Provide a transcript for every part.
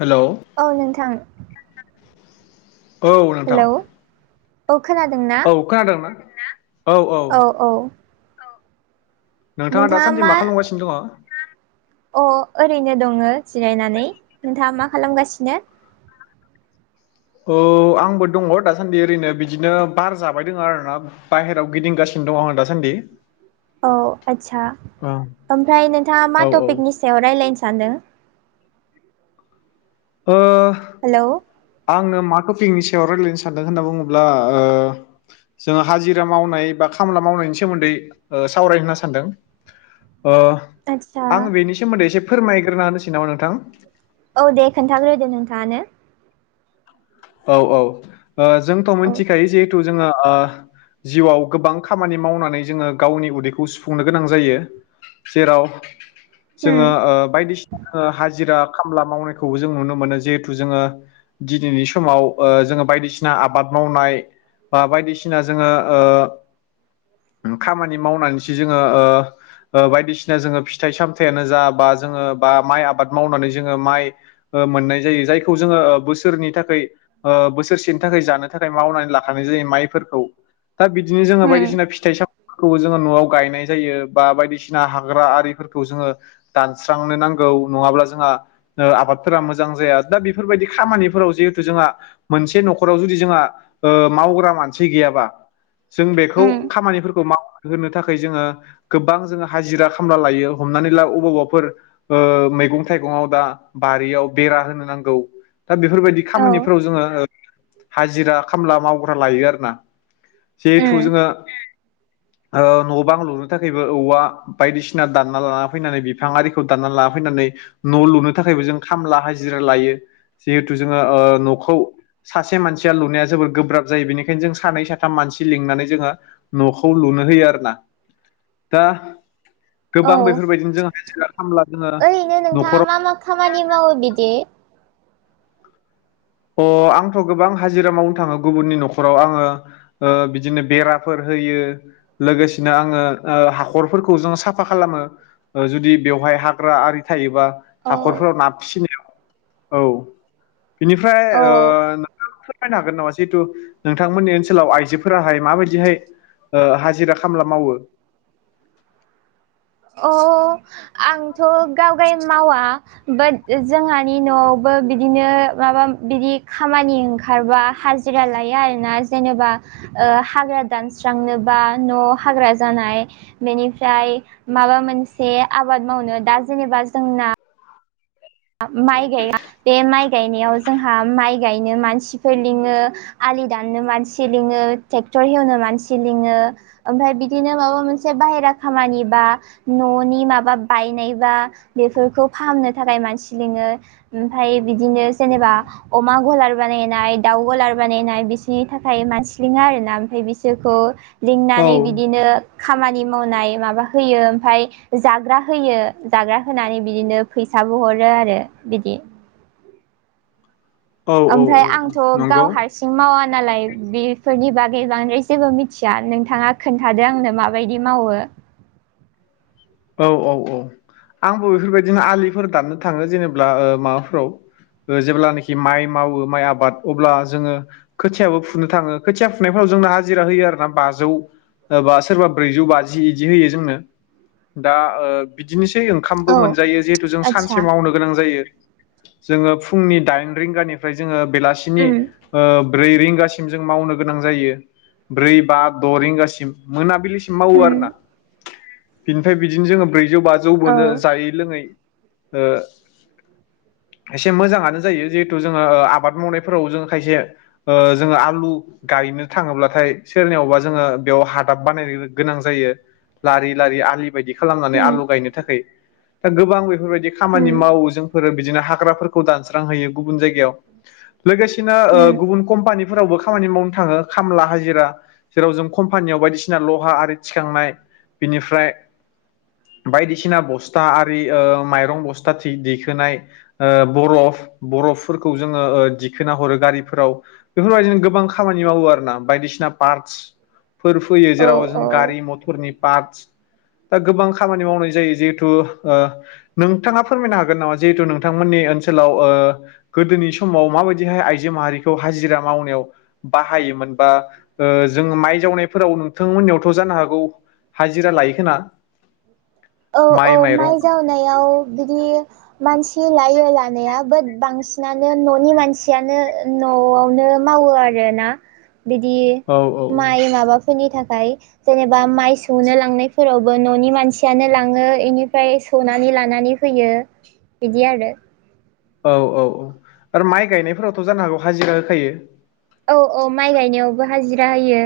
हेल' औ नोंथां औ नोंथां हेल औ खोनादों ना अखा हादोंना औ औ नोंथाङा दासान्दि मा खालामगासिनो दङ अ ओरैनो दङ जिरायनानै नोंथाङा मा खालामगासिनो औ आंबो दङ दासान्दि ओरैनो बिदिनो बार जाबाय दङ आरोना बाहेराव गिदिंगासिनो दङ आं दासान्दि औ आदसा ओ ओमफ्राय नोंथाङा मा औ औ टपिकनि सायाव रायलायनो सानदों ओ हेल' आङो मा टपिकनि सायाव रायजलायनो सानदों होनना बुङोब्ला ओ जोङो हाजिरा मावनाय बा खामला मावनायनि सोमोन्दै सावराय होनना सानदों ओ आदसा आं बेनि सोमोन्दै एसे फोरमायग्रोना होनोसै नामा नोंथां औ दे खोन्थाग्रोदो नोंथाङानो औ औ जोंथ' औ मिथिखायो जिहेथु जोङो जिउआव गोबां खामानि मावनानै जोङो गावनि उदैखौ सुफुंनो गोनां जायो जेराव उम जोङो बायदिसिना हाजिरा खामला मावनायखौबो जों नुनो मोनो जिहेथु जोङो दिनैनि सम समाव जोङो बायदिसिना आबाद मावनाय बा बायदिसिना जोङो खामानि मावनानैसो जोङो ओ बायदिसिना जोङो फिथाइ सामथायाइयानो जा बा जोङो बा माइ आबाद मावनानै जोङो माइ मोननाय जायो जायखौ जोङो बोसोरनि थाखाय ओबोसोरसेनि थाखाय जानो थाखाय मावनानै लाखानाय जायो माइफोरखौ दा बिदिनो जोङो उम बायदिसिना फिथाइ साम खौबो जोङो न'आव गायनाय जायो बा बायदिसिना हाग्रा आरिफोरखौ जोङो दानस्रांनो नांगौ नङाब्ला जोंहा ओ आबादफोरा मोजां जाया दा बेफोरबायदि खामानिफोराव जिहेतु जोंहा मोनसे न'खराव जुदि जोंहा मावग्रा मानसि गोयाबा जों बेखौ उम खामानिफोरखौ माव होनो थाखाय जोंङो गोबां जोंङो हाजिरा खामला लायो हमनानै ला अबावबाफोर ओ मैगं थाइगंआव दा बारियाव बेरा होनो नांगौ। दा बेफोरबायदि औ खामानिफोराव जोंङो हाजिरा खामला मावग्रा लायो आरो ना। जिहेथु उम जोंङो न' बां लुनो थाखायबो औवा। बायदिसिना दानना लाना फैनानै बिफा आरिखौ दानना लाना फैनानै न' लुनो थाखायबो जों खामला हाजिरा लायो जिहेथु जोंङो ओ न'खौ सासे मानसिया लुनाया जोबोर गोब्राब जायो। बेनिखायनो जों सानै साथाम मानसि लिंनानै जोंङो न'खौ लुनो होयो आरो ना दा। औ गोबां बेफोरबायदिनो जों हाजिरा खामला जोंङो ओरैनो नोंथाङा न'खराव मा मा खामानि मावो बिदि आंथ' गोबां हाजिरा मावनो थांङो गुबुननि न'खराव आंङो। ओ बिदिनो बेराफोर होयो। लोगोसेनो जोंङो ओ हाखरफोरखौ जों साफा खालामो। जुदि बेवहाय हाग्रा आरि थायोबा औ हाखरफोराव ना फिसिनायाव औव फ्राय औ ओ फोरमायनो हागोन नामा जिहेतु नोंथांमोननि ओनसोलाव आइजोफोराहाय माबायदिहाय? हाजिरा खामला मावो अ आंथ' गावगाय मावा बात जोंहानि न'आवबो बिदिनो माबा बिदि खामानि ओंखारबा हाजिरा रा लायो आरो ना जेनेबा ओ हाग्रा दानस्रांनोबा न' हाग्रा जानाय बेनिफ्राय माबा मोनसे आबाद मावनो दा जेनेबा जोंना। माइ गाया बे माइ गायनायाव जोंहा माइ गायनो मानसिफोर लिङो। आलि दाननो मानसि लिंङो ट्रेक्टर हालेवनो मानसि लिंङो ओमफ्राय बिदिनो माबा मोनसे बाहेरा खामानि बा न'नि माबा बायनायबा बेफोरखौ फाहामनो थाखाय मानसि लिंङो ओमफ्राय बिदिनो जेनेबा अमा गन्द्रा बानायनाय दाउ गन्द्रा बानायनाय बिसोरनि थाखाय मानसिलिङो आरो ना ओमफ्राय बिसोरखौ औ लिंनानै बिदिनो खामानि मावनाय माबा होयो ओमफ्राय जाग्रा होयो जाग्रा होनानै बिदिनो फैसाबो हरो आरो बिदि औ औ ओमफ्राय औ आंथ' गाव नंगौ हारसिं मावा नालाय बेफोरनि बागै बांद्राय जेबो मिथिया नोंथांङा खान्था? थादो आंनो माबायदि मावो औ औ औ आंबो बेफोरबायदिनो आलिफोर दाननो थांङो जेनेबा माबाफोराव जेब्लानाखि माइ मावो माइ आबाद अब्ला जोंङो खोथियाबो फुनो थांङो खोथिया फुनायफोराव जोंना हाजिरा होयो आरोना बाजौव बा सोरबा ब्रैजौ बाजि बिदि होयो जोंनो। दा ओ बिदिनोसै ओंखामबो औ मोनजायो जिहेथु जों आदसा सानसे मावनो नांगौ जायो जो फुंनि दाइन रिंगा जो बेलासिनि उम ओ-' ब्रै रिंगासिम जों मावनो गोनां जायो ब्रै बा द' रिंगासिम मोनाबिलि मावो उम आरो ना। बिनिफ्राय बिदिनो जोंङो ब्रैजौ बाजौ बो औ जायै लोंङै एसे मोजाङानो जायो जिहेथु जोंङो आबाद मावनायफोराव जों खायसे ओ जोंङो आलु गायनो थांङोब्लाथाय सोरनियावबा जोंङो बेयाव हादाब बानायनो गोनां जायो। लारि लारि आलि बायदि खालामनानै उम आलु गायनो थाखाय दा गोबां बेफोरबायदि खामानि उम मावो जों। बिदिनो हाग्राफोरखौ दानस्रांहयो गुबुन जायगायाव लोगोसेनो उम गुबुन कम्पानिफोरावबो खामानि मावनो थांङो खामला हाजिरा। जेराव जों कम्पानियाव बायदिसिना लहा आरि थिखांनाय बिनिफ्राय बायदिसिना बस्था आरि माइरं बस्थाथि दैखोनाय ओ बरफ ओ बरफफोरखौ जोङो दिखोना हरो गारिफोराव बेफोरबायाददिनो गोबां खामानि मावो आरो ना बायदिसिना पार्टस फोर फैयो औ जेराव जों औ गारि मथरनि पार्टस दा गोबां खामानि मावनाय जायो जिहेथु नोंथाङा फोरमायनो हागोन नामा जिहेथु नोंथांमोननि ओनसोलाव गोदोनि समाव माबायदिहाय आइजो माहारिखौ हाजिरा मावनायाव बाहायोमोन बा जों माइ जावनायफोराव नोंथांमोननियावथ' जानो हागौ हाजिरा लायो खोना औ औ माइ जावनायाव बिदि मानसि लायो लानाया बिट बांसिनानो न'नि मानसियानो न'आवनो मावो आरोना बिदि औ माइ माबा फोरनि थाखाय जेनेबा माइ सौनो लांनायफोरावबो न'नि मानसि खिथियानो लाङो बेनिफ्राय सौनानै लानानै फैयो बिदि आरो औ औ औ आरो माइ गायनायफोरावथ' जानो हागौ हाजिरा होखायो औ औ माइ गायनायावबो हाजिरा होयो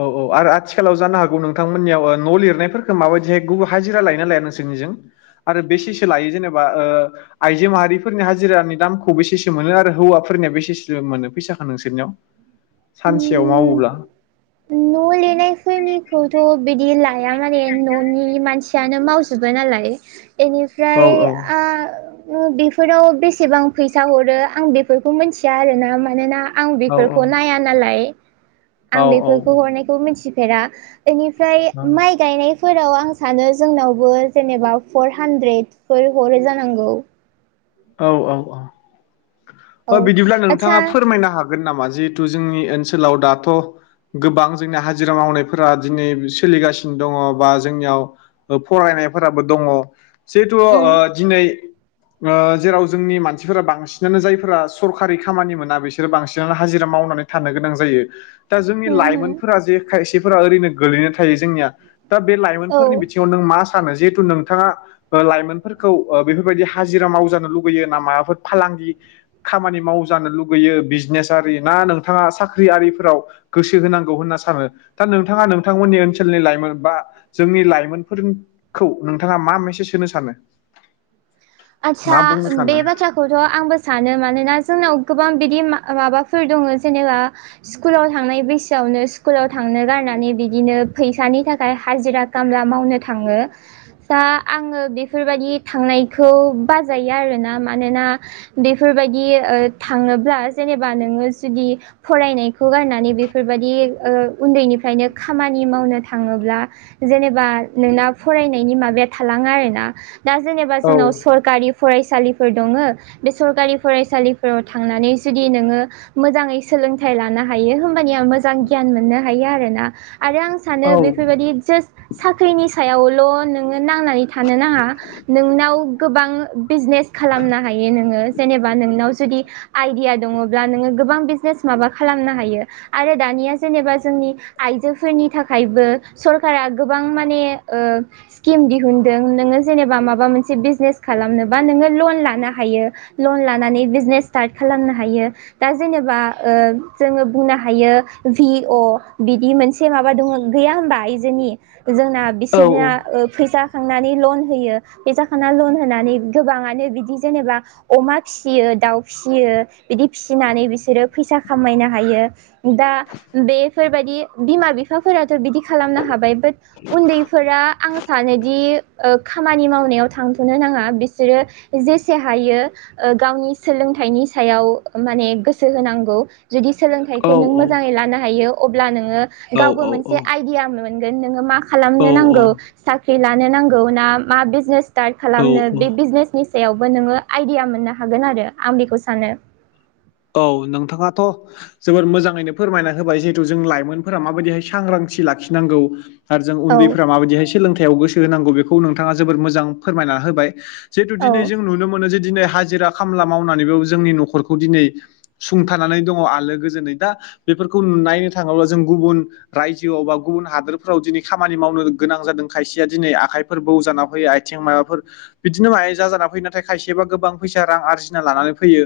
औ औ आरो आथिखालाव जानो हागौ नोंथांमोननियाव न' लिरनायफोरखौ माबायदिहाय गुबुन हाजिरा लायो ना लाया नोंसोरनिजों आरो बेसेसो लायो जेनेबा ओ आइजो माहारिफोरनि हाजिरानि दामखौ बेसेसो मोनो आरो हौवाफोरनिया बेसेसो मोनो फैसाखौ नोंसोरनियाव सानसेयाव उम मावोब्ला [inaudible] खौथ' बिदि लाया माने न'नि मानसियानो मावजोबो नालायनि औ ओमफ्राय बेफोराव बेसेबां फैसा हरो आं बेफोरखौ मिथिया आरोना मानोना आं औ बेफोरखौ नाया नालाय औ आं बेफोरखौ हरनायखौ मिथिफेरा बेनिफ्राय माइ गायनाय फोराव आं सानो जोंनावबो जेनेबा फर हान्ड्रेडफोर हरै जानांगौ औ औ औ अ औ बिदिब्ला नोंथाङा आदसा फोरमायनो हागोन हागोन नामा जिहेतु जोंनि ओनसोलाव दाथ' गोबां जोंनि हाजिरा मावनायफोरा दिनै सोलिगासिनो दङ बा जोंनियाव फरायनायफोराबो दङ जिहेथु उम ओ दिनै ओ जेराव जोंनि मानसिफोरा बांसिनानो जायफोरा सरकारि खामानि मोना बिसोरो बांसिनानो हाजिरा मावनानै थानो गोनां जायो दा जोंनि होम होम लाइमोनफोरा जे खायसेफोरा ओरैनो गोगलैनो थायो जोंनिया दा बे औ लाइमोनफोरनि बिथिङाव नों मा हेथु नोंथाङा लाइमोनफोरखौ बेफोरबायदि हाजिरा माव लुुबैयो ना माबाफोर फालांगि खामानि मावजानो लुगैयो बिजनेस आरि ना नोंथाङा साख्रियिफोराव गोसो होनांगौ होनना सानो दा नोंथाङा नोंथांमोननि ओनसोलनि लाइमोन बा जोंनि लाइमोनफोरखौ नोंथाङा मा मेसेज होनो सानो आतसा मा बुंनो बे सानो बाथ्रा खौथ' आंबो सानो मानोना जोंनाव गोबां बिदि माबाफोर दङ जेनेबा स्कुलाव थांनाय बैसोआवनो स्कुलाव थांनो गारनानै बिदिनो फैसानि थाखाय हाजिरा खामला मावनो थाङो दा आङो बेफोरबायदि थांनाय खौ बाजायो आरोना मानोना बेफोरबायदि थाङोब्ला जेनेबा नोङो जुदि फरायनायखौ गारनानै बेफोरबायदि उन्दैनिफ्रायनो खामानि मावनो थाङोब्ला जेनेबा नोंना फरायनायनि माबाया थालाङो आरो ना दा जेनेबा औ जोंनाव स गारि फरायसालिफोर दङ बे सरकारि फरायसालिफोराव थांनानै जुदि नोङो मोजाङै सोलों फिथाइ लानो हायो होमबानि आं मोजां गियान मोननो हायो आरोना आरो आं सानो औ बेफोरबायदि जास्ट साख्रिनि सायावल' नोङो नांनानै थानो नाङा नोंनाव गोबां बिजनेस खालामनो हायो नोङो जेनेबा नोंनाव जुदि आइडिया दङब्ला नोङो गोबां बिजनेस माबा खालामनो हायो। आरो दानिया जेनेबा जोंनि आइजोफोरनि थाखायबो सरकारा गोबां माने स्किम दिहुनदों नोङो जेनेबा माबा मोनसे बिजनेस खालामनोबा नोङो लन लानो हायो लन लानानै बिजनेस स्टार्ट खालामनो हायो। दा जेनेबा ओ जोङो बुंनो हायो भि अ बिदि मोनसे एसे माबा दङ गैया होनबा आइजोनि जोंना औ बिसोरना ओ फैसााखांनानै लन होयो फैसााखांना लन होनानै गोबाङानो बिदि जेनेबा अमा फियो दाउ फिसियो बिदि फिसिनानै बिसोरो फैसा खामायनो हायो। दा बेफोरबायदि बिमा बिफाफोराथ' बिदि खालामनो हाबाय। बाट उन्दैफोरा आं सानोदि खामानि मावनायाव थां थ'नो नाङा बिसोरो जेसे हायो गावनि सोलोंथाइनि सायाव माने गोसो होनांगौ। जुदि औ सोलोंथाइखौ नों मोजाङै लानो हायो अब्ला नोङो औ गावबो मोनसे आइडिया सोंगोनो मा औ खालामनो औ नांगौ साख्रि लानो नांगौ ना मा बिजिनेस औ खालामनो औ बे बिजनेसनि सायावबो नोङो आइडिया मोननो हागोन आरो आं बेखौ सानो। औ नोंथाङाथ' जोबोर मोजाङैनो फोरमायना होबाय जिहेतु जों लाइमोनफोरा माबायदिहाय सांग्रांथि लाखिनांगौ। आरो जों औ उन्दैफ्रा माबायदिहाय सोलोंथायाइयाव गोसो होनांगौ बेखौ नोंथाङा जोबोर मोजां फोरमायना होबाय। जिहेतु दिनै औ जों नुनो मोनो जे दिनै हाजिरा खामला मावनानैबो जोंनि न'खरखौ दिनै सुंथानानै दङ आलो गोजोनै दा बेफोरखौ नुनो नायनो थाङोब्ला जों गुबुन रायजोआव बा गुबुन हादोरफोराव दिनै खामानि मावनो गोनां जादों खायसेया दिनै आखाइ फोरबौ जाना फैयो आथिं माबाफोर बिदिनो माहाय जाजाना फैयो नाथाय खायसेबा गोबां फैसा रां आरजिना लानानै फैयो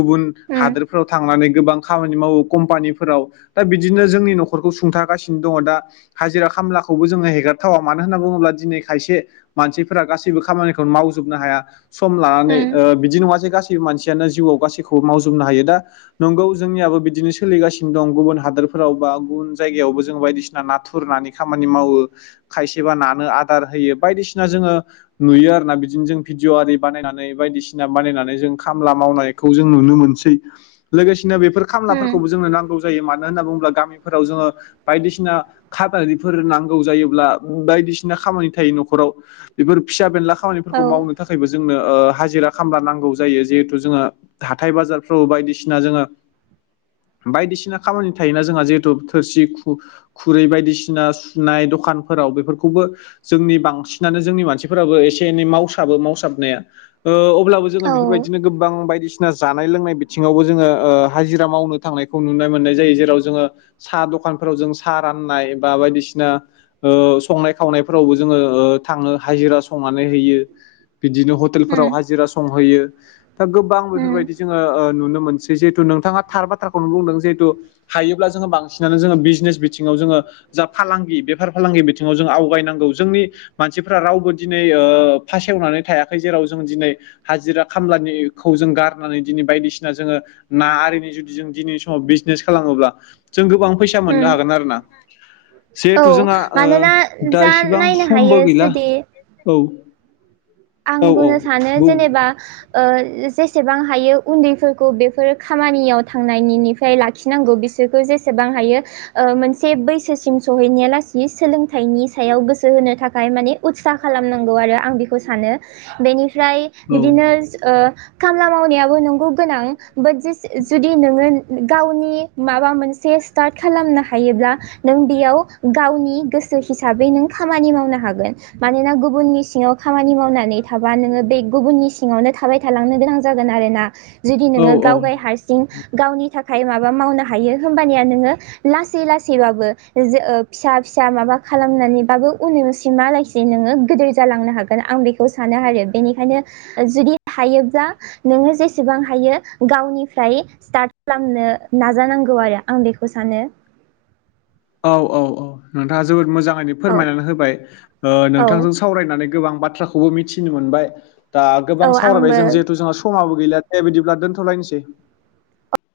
गुबुन उम हादोरफोराव थांनानै गोबां खामानि मावो कम्पानिफोराव दा बिदिनो जोंनि न'खरखौ सुंथागासिनो दङ दा हाजिरा खामलाखौबो जोंङो हेगारथावा मानो होनना बुङोब्ला दिनै खायसे मानसिफोरा गासैबो खामानिखौ मावजोबनो हाया सम लानानै उम बिदि नङा जे गासैबो मानसियानो जिउआव गासैखौबो मावजोबनो हायो दा नंगौ जोंनियाबो बिदिनो सोलिगासिनो दं गुबुन हादोरफोराव बा गुबुन जायगायावबो जों बायदिसिना नाथुर नानि खामानि मावो खायसेबा नानो आदार होयो बायदिसिना जोङो नुयो आरोना बिदिनो जों भिडिअ' आरि बानायनानै बायदिसिना बानायनानै जों खामला मावनायखौ जों नुनो मोनसै। लोगोसेनो बेफोर उम खामलाफोरखौबो जोंनो नांगौ जायो मानो होनना बुङोब्ला गामिफोराव जोङो बायदिसिना खादानिफोर नांगौ जायोब्ला बायदिसिना खामानि थायो न'खराव बेफोर फिसा बेनला औ खामानिफोरखौ मावनो थाखायबो जोंनो हाजिरा खामला नांगौ जायो जिहेथु जोंङो हाथाय बाजार बायदिसिना जोङो बायदिसिना खामानि थायोना जोंहा जिहेथु थोरसि खु रै बायदिसिना सुनाय दखानफोराव बेफोरखौबो जोंनि बांसिनानो जोंनि मानसिफोराबो एसे एनै मावसाबो मावसाबनाया। ओ अब्लाबो जोङो औ बेफोरबायदिनो गोबां बायदिसिना जानाय लोंनाय बिथिङावबो जोङो ओ हाजिरा मावनो थांनायखौ नुनाय मोननाय जायो जेराव जोङो सा दखानफोराव जों सा राननाय बा बायदिसिना ओ संनाय खावनायफोरावबो जोङो ओ थाङो हाजिरा संनानै हैयो। बिदिनो हटेलफोराव उम हाजिरा संहैयो दा गोबां उम बेफोरबायदि जोङो नुनो मोनसै जिहेतु नोंथाङा थार बाथ्राखौनो बुंदों जिहेतु हायोब्ला जोङो बांसिनानो जोङो बिजनेस बिथिङाव जोङो जा फालांगि बेफार फालांगि बिथिङाव जों आवगायनांगौ जोंनि मानसिफोरा रावबो दिनै ओ फासेवनानै थायाखै जेराव जों दिनै हाजिरा खामलानिखौ जों गारनानै दिनै बायदिसि सिना जोङो ना आरिनि जुदि जों दिनैनि समाव बिजनेस खालामोबा जों गोबां फैसा मोननो उम हागोन आरो ना। औ जिहेथु जोंहा ओ मानोना दा जा इसिबां नायनो हायो समबो गैला जुदि औ। आं औ औ बुंनो सानो बुं जेनेबा ओ जे-जेसेबां हायो उन्दैफोरखौ बेफोर खामानियाव थांनायनिनि फाय लाखिनांगौ बिसोरखौ जेसेबां हायो। ओ मोनसे बैसोसिम सहैनाया लासि सोलोंथाइनि सायाव गोसो होनो थाखाय माने उत्सा खालामनांगौ आरो आं बेखौ सानो। बेनिफ्राय बिदिनो ओ खामला मावनायाबो नंगौ गोनां बाट जेसे जुदि नोङो गावनि माबा मोनसे स्टार्ट खालामनो हायोब्ला नों बेयाव गावनि गोसो हिसाबै नों खामानि मावनो हागोन। मानोना गुबुननि सिङाव खामानि मावनानै थाबा नोङो बे गुबुननि सिङावनो थाबाय थालांनो गोनां जागोन आरोना। जुदि औ नोङो औ गावगाय हारसिं गावनि थाखाय माबा मावनो हायो होमबानिया नोङो लासै लासैबाबो ज ओ फिसा फिसा माबा खालामनानैबाबो उननिसिमा लासि जि नोङो गोदोर जालांनो हागोन आं बेखौ सानो आरो। बेनिखायनो जुदि हायोब्ला नोङो जेसेबां हायो गावनिफ्राय स्टार्ट फ्लामनो नाजानांगौ आरो आं बेखौ सानो। औ औ औ नोंथाङा जोबोद मोजाङैनो औ फोरमायनानै होबाय। ओ औ नोंथांजों सावरायनानै गोबां बाथ्राखौबो मिथिनो मोनबाय। दा गोबां औ सावरायबाय आंबो जों जिहेथु जोंहा स समाबो गैला दे बिदिब्ला दोनथ'लायनोसै।